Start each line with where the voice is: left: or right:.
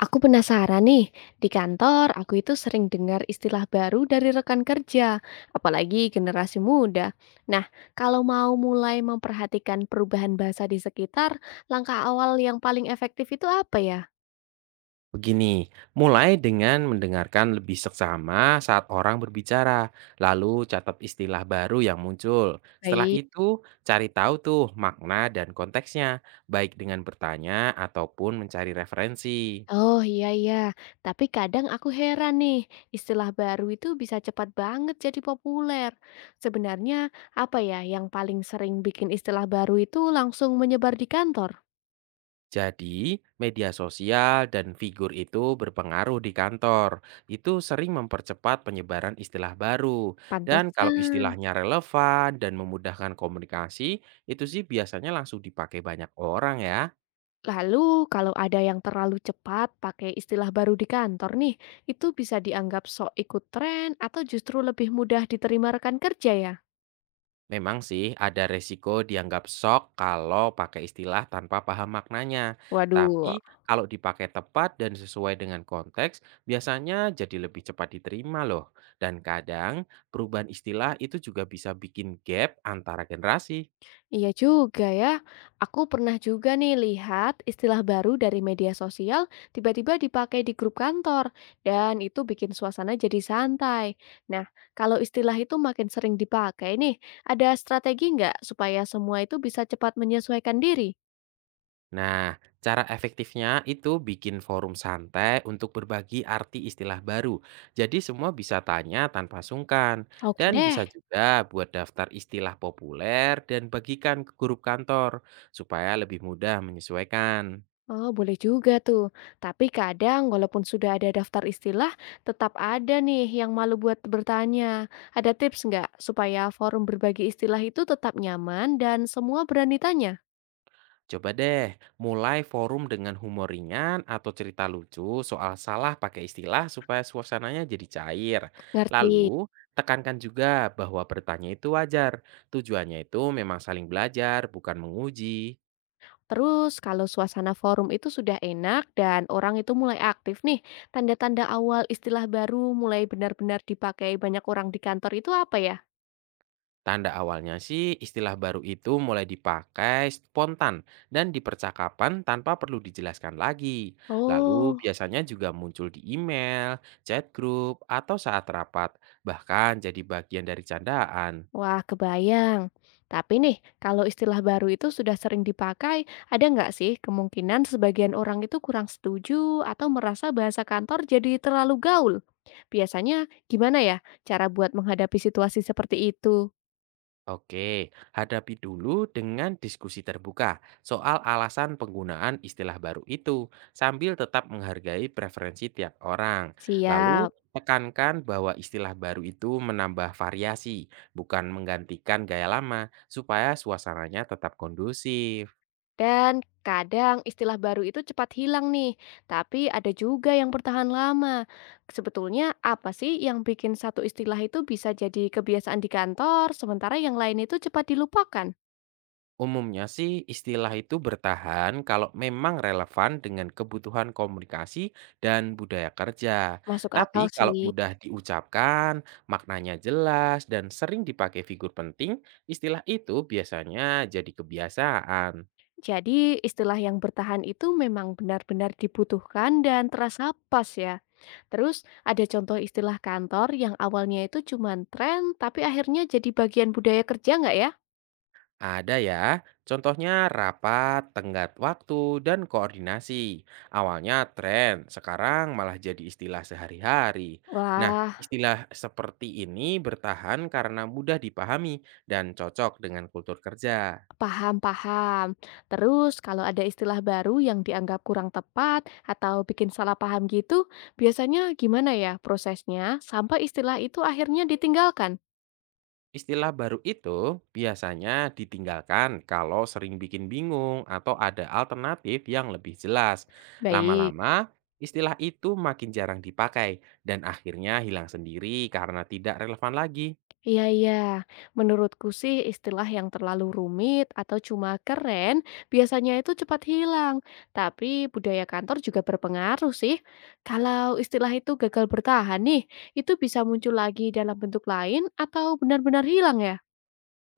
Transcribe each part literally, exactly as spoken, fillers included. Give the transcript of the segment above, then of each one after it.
left: Aku penasaran nih, di kantor aku itu sering dengar istilah baru dari rekan kerja, apalagi generasi muda. Nah, kalau mau mulai memperhatikan perubahan bahasa di sekitar, langkah awal yang paling efektif itu apa ya?
right: Begini, mulai dengan mendengarkan lebih seksama saat orang berbicara, lalu catat istilah baru yang muncul. Setelah
left: Baik.
right: itu, cari tahu tuh makna dan konteksnya, baik dengan bertanya ataupun mencari referensi.
left: Oh, iya iya, tapi kadang aku heran nih, istilah baru itu bisa cepat banget jadi populer. Sebenarnya apa ya yang paling sering bikin istilah baru itu langsung menyebar di kantor?
right: Jadi, media sosial dan figur itu berpengaruh di kantor. Itu sering mempercepat penyebaran istilah baru. Dan kalau
left: Pantesan.
right: istilahnya relevan dan memudahkan komunikasi, itu sih biasanya langsung dipakai banyak orang ya.
left: Lalu, kalau ada yang terlalu cepat pakai istilah baru di kantor nih, itu bisa dianggap sok ikut tren atau justru lebih mudah diterima rekan kerja ya?
right: Memang sih ada resiko dianggap sok kalau pakai istilah tanpa paham maknanya.
left: Waduh.
right: Tapi kalau dipakai tepat dan sesuai dengan konteks, biasanya jadi lebih cepat diterima loh. Dan kadang perubahan istilah itu juga bisa bikin gap antara generasi.
left: Iya juga ya. Aku pernah juga nih lihat istilah baru dari media sosial tiba-tiba dipakai di grup kantor dan itu bikin suasana jadi santai. Nah, kalau istilah itu makin sering dipakai nih, ada strategi nggak supaya semua itu bisa cepat menyesuaikan diri?
right: Nah, cara efektifnya itu bikin forum santai untuk berbagi arti istilah baru. Jadi semua bisa tanya tanpa sungkan.
left: Oke
right: Dan
left: deh.
right: bisa juga buat daftar istilah populer dan bagikan ke grup kantor supaya lebih mudah menyesuaikan.
left: Oh, boleh juga tuh. Tapi kadang walaupun sudah ada daftar istilah, tetap ada nih yang malu buat bertanya. Ada tips nggak supaya forum berbagi istilah itu tetap nyaman dan semua berani tanya?
right: Coba deh, mulai forum dengan humor ringan atau cerita lucu soal salah pakai istilah supaya suasananya jadi cair.
left: Ngerti.
right: Lalu, tekankan juga bahwa bertanya itu wajar. Tujuannya itu memang saling belajar, bukan menguji.
left: Terus kalau suasana forum itu sudah enak dan orang itu mulai aktif nih, tanda-tanda awal istilah baru mulai benar-benar dipakai banyak orang di kantor itu apa ya?
right: Tanda awalnya sih istilah baru itu mulai dipakai spontan dan di percakapan tanpa perlu dijelaskan lagi. Lalu
left: Oh.
right: biasanya juga muncul di email, chat group, atau saat rapat, bahkan jadi bagian dari candaan.
left: Wah, kebayang. Tapi nih, kalau istilah baru itu sudah sering dipakai, ada nggak sih kemungkinan sebagian orang itu kurang setuju atau merasa bahasa kantor jadi terlalu gaul? Biasanya gimana ya cara buat menghadapi situasi seperti itu?
right: Oke, hadapi dulu dengan diskusi terbuka soal alasan penggunaan istilah baru itu, sambil tetap menghargai preferensi tiap orang. Lalu,
left: Siap.
right: tekankan bahwa istilah baru itu menambah variasi, bukan menggantikan gaya lama, supaya suasananya tetap kondusif.
left: Dan kadang istilah baru itu cepat hilang nih, tapi ada juga yang bertahan lama. Sebetulnya apa sih yang bikin satu istilah itu bisa jadi kebiasaan di kantor, sementara yang lain itu cepat dilupakan?
right: Umumnya sih istilah itu bertahan kalau memang relevan dengan kebutuhan komunikasi dan budaya kerja.
left: Masuk
right: Tapi
left: akal
right: kalau
left: sih.
right: mudah diucapkan, maknanya jelas dan sering dipakai figur penting, istilah itu biasanya jadi kebiasaan.
left: Jadi istilah yang bertahan itu memang benar-benar dibutuhkan dan terasa pas ya. Terus ada contoh istilah kantor yang awalnya itu cuma tren tapi akhirnya jadi bagian budaya kerja nggak ya?
right: Ada ya, contohnya rapat, tenggat waktu, dan koordinasi. Awalnya tren, sekarang malah jadi istilah sehari-hari. Nah,
left: Wah.
right: istilah seperti ini bertahan karena mudah dipahami dan cocok dengan kultur kerja.
left: Paham-paham. Terus kalau ada istilah baru yang dianggap kurang tepat atau bikin salah paham gitu, biasanya gimana ya prosesnya sampai istilah itu akhirnya ditinggalkan?
right: Istilah baru itu biasanya ditinggalkan kalau sering bikin bingung atau ada alternatif yang lebih jelas.
left: Baik.
right: Lama-lama, istilah itu makin jarang dipakai dan akhirnya hilang sendiri karena tidak relevan lagi.
left: Iya iya. Menurutku sih istilah yang terlalu rumit atau cuma keren biasanya itu cepat hilang. Tapi budaya kantor juga berpengaruh sih. Kalau istilah itu gagal bertahan nih, itu bisa muncul lagi dalam bentuk lain atau benar-benar hilang ya?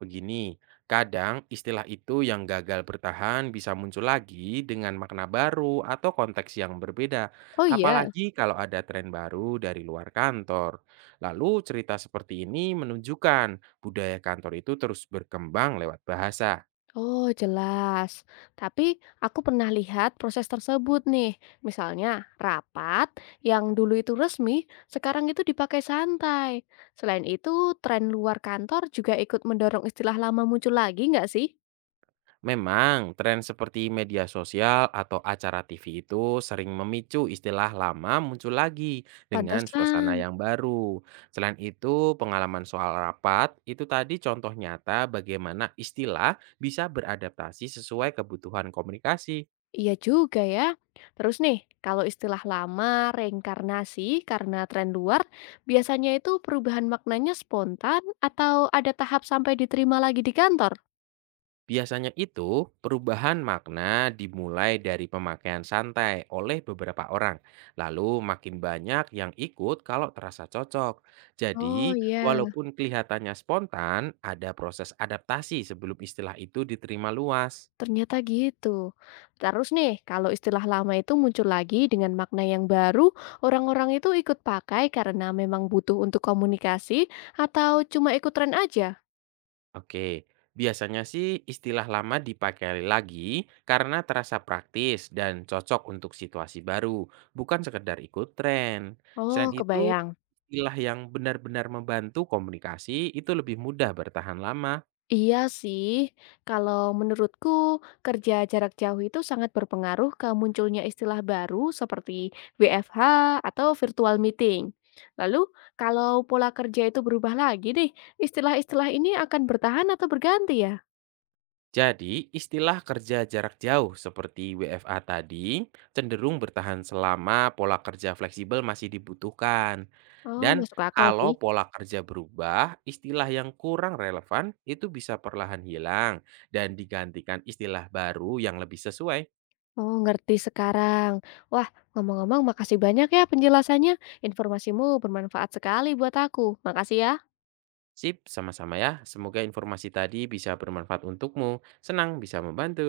right: Begini, kadang istilah itu yang gagal bertahan bisa muncul lagi dengan makna baru atau konteks yang berbeda,
left: Oh iya.
right: apalagi kalau ada tren baru dari luar kantor. Lalu cerita seperti ini menunjukkan budaya kantor itu terus berkembang lewat bahasa.
left: Oh, jelas. Tapi aku pernah lihat proses tersebut nih. Misalnya, rapat yang dulu itu resmi, sekarang itu dipakai santai. Selain itu, tren luar kantor juga ikut mendorong istilah lama muncul lagi nggak sih?
right: Memang, tren seperti media sosial atau acara T V itu sering memicu istilah lama muncul lagi dengan
left: Pantesan.
right: suasana yang baru. Selain itu, pengalaman soal rapat itu tadi contoh nyata bagaimana istilah bisa beradaptasi sesuai kebutuhan komunikasi.
left: Iya juga ya. Terus nih, kalau istilah lama reinkarnasi karena tren luar, biasanya itu perubahan maknanya spontan atau ada tahap sampai diterima lagi di kantor?
right: Biasanya itu, perubahan makna dimulai dari pemakaian santai oleh beberapa orang, lalu makin banyak yang ikut kalau terasa cocok. Jadi,
left: Oh iya.
right: walaupun kelihatannya spontan, ada proses adaptasi sebelum istilah itu diterima luas.
left: Ternyata gitu. Terus nih, kalau istilah lama itu muncul lagi dengan makna yang baru, orang-orang itu ikut pakai karena memang butuh untuk komunikasi atau cuma ikut tren aja?
right: Oke, biasanya sih istilah lama dipakai lagi karena terasa praktis dan cocok untuk situasi baru, bukan sekedar ikut tren.
left: Oh,
right: Selain itu,
left: kebayang.
right: istilah yang benar-benar membantu komunikasi itu lebih mudah bertahan lama.
left: Iya sih, kalau menurutku kerja jarak jauh itu sangat berpengaruh ke munculnya istilah baru seperti W F H atau virtual meeting. Lalu, kalau pola kerja itu berubah lagi nih, istilah-istilah ini akan bertahan atau berganti ya?
right: Jadi, istilah kerja jarak jauh seperti W F A tadi cenderung bertahan selama pola kerja fleksibel masih dibutuhkan.
left: Oh,
right: Dan
left: masuk akal sih.
right: kalau pola kerja berubah, istilah yang kurang relevan itu bisa perlahan hilang dan digantikan istilah baru yang lebih sesuai.
left: Oh, ngerti sekarang. Wah, ngomong-ngomong, makasih banyak ya penjelasannya. Informasimu bermanfaat sekali buat aku. Makasih ya.
right: Sip, sama-sama ya. Semoga informasi tadi bisa bermanfaat untukmu. Senang bisa membantu.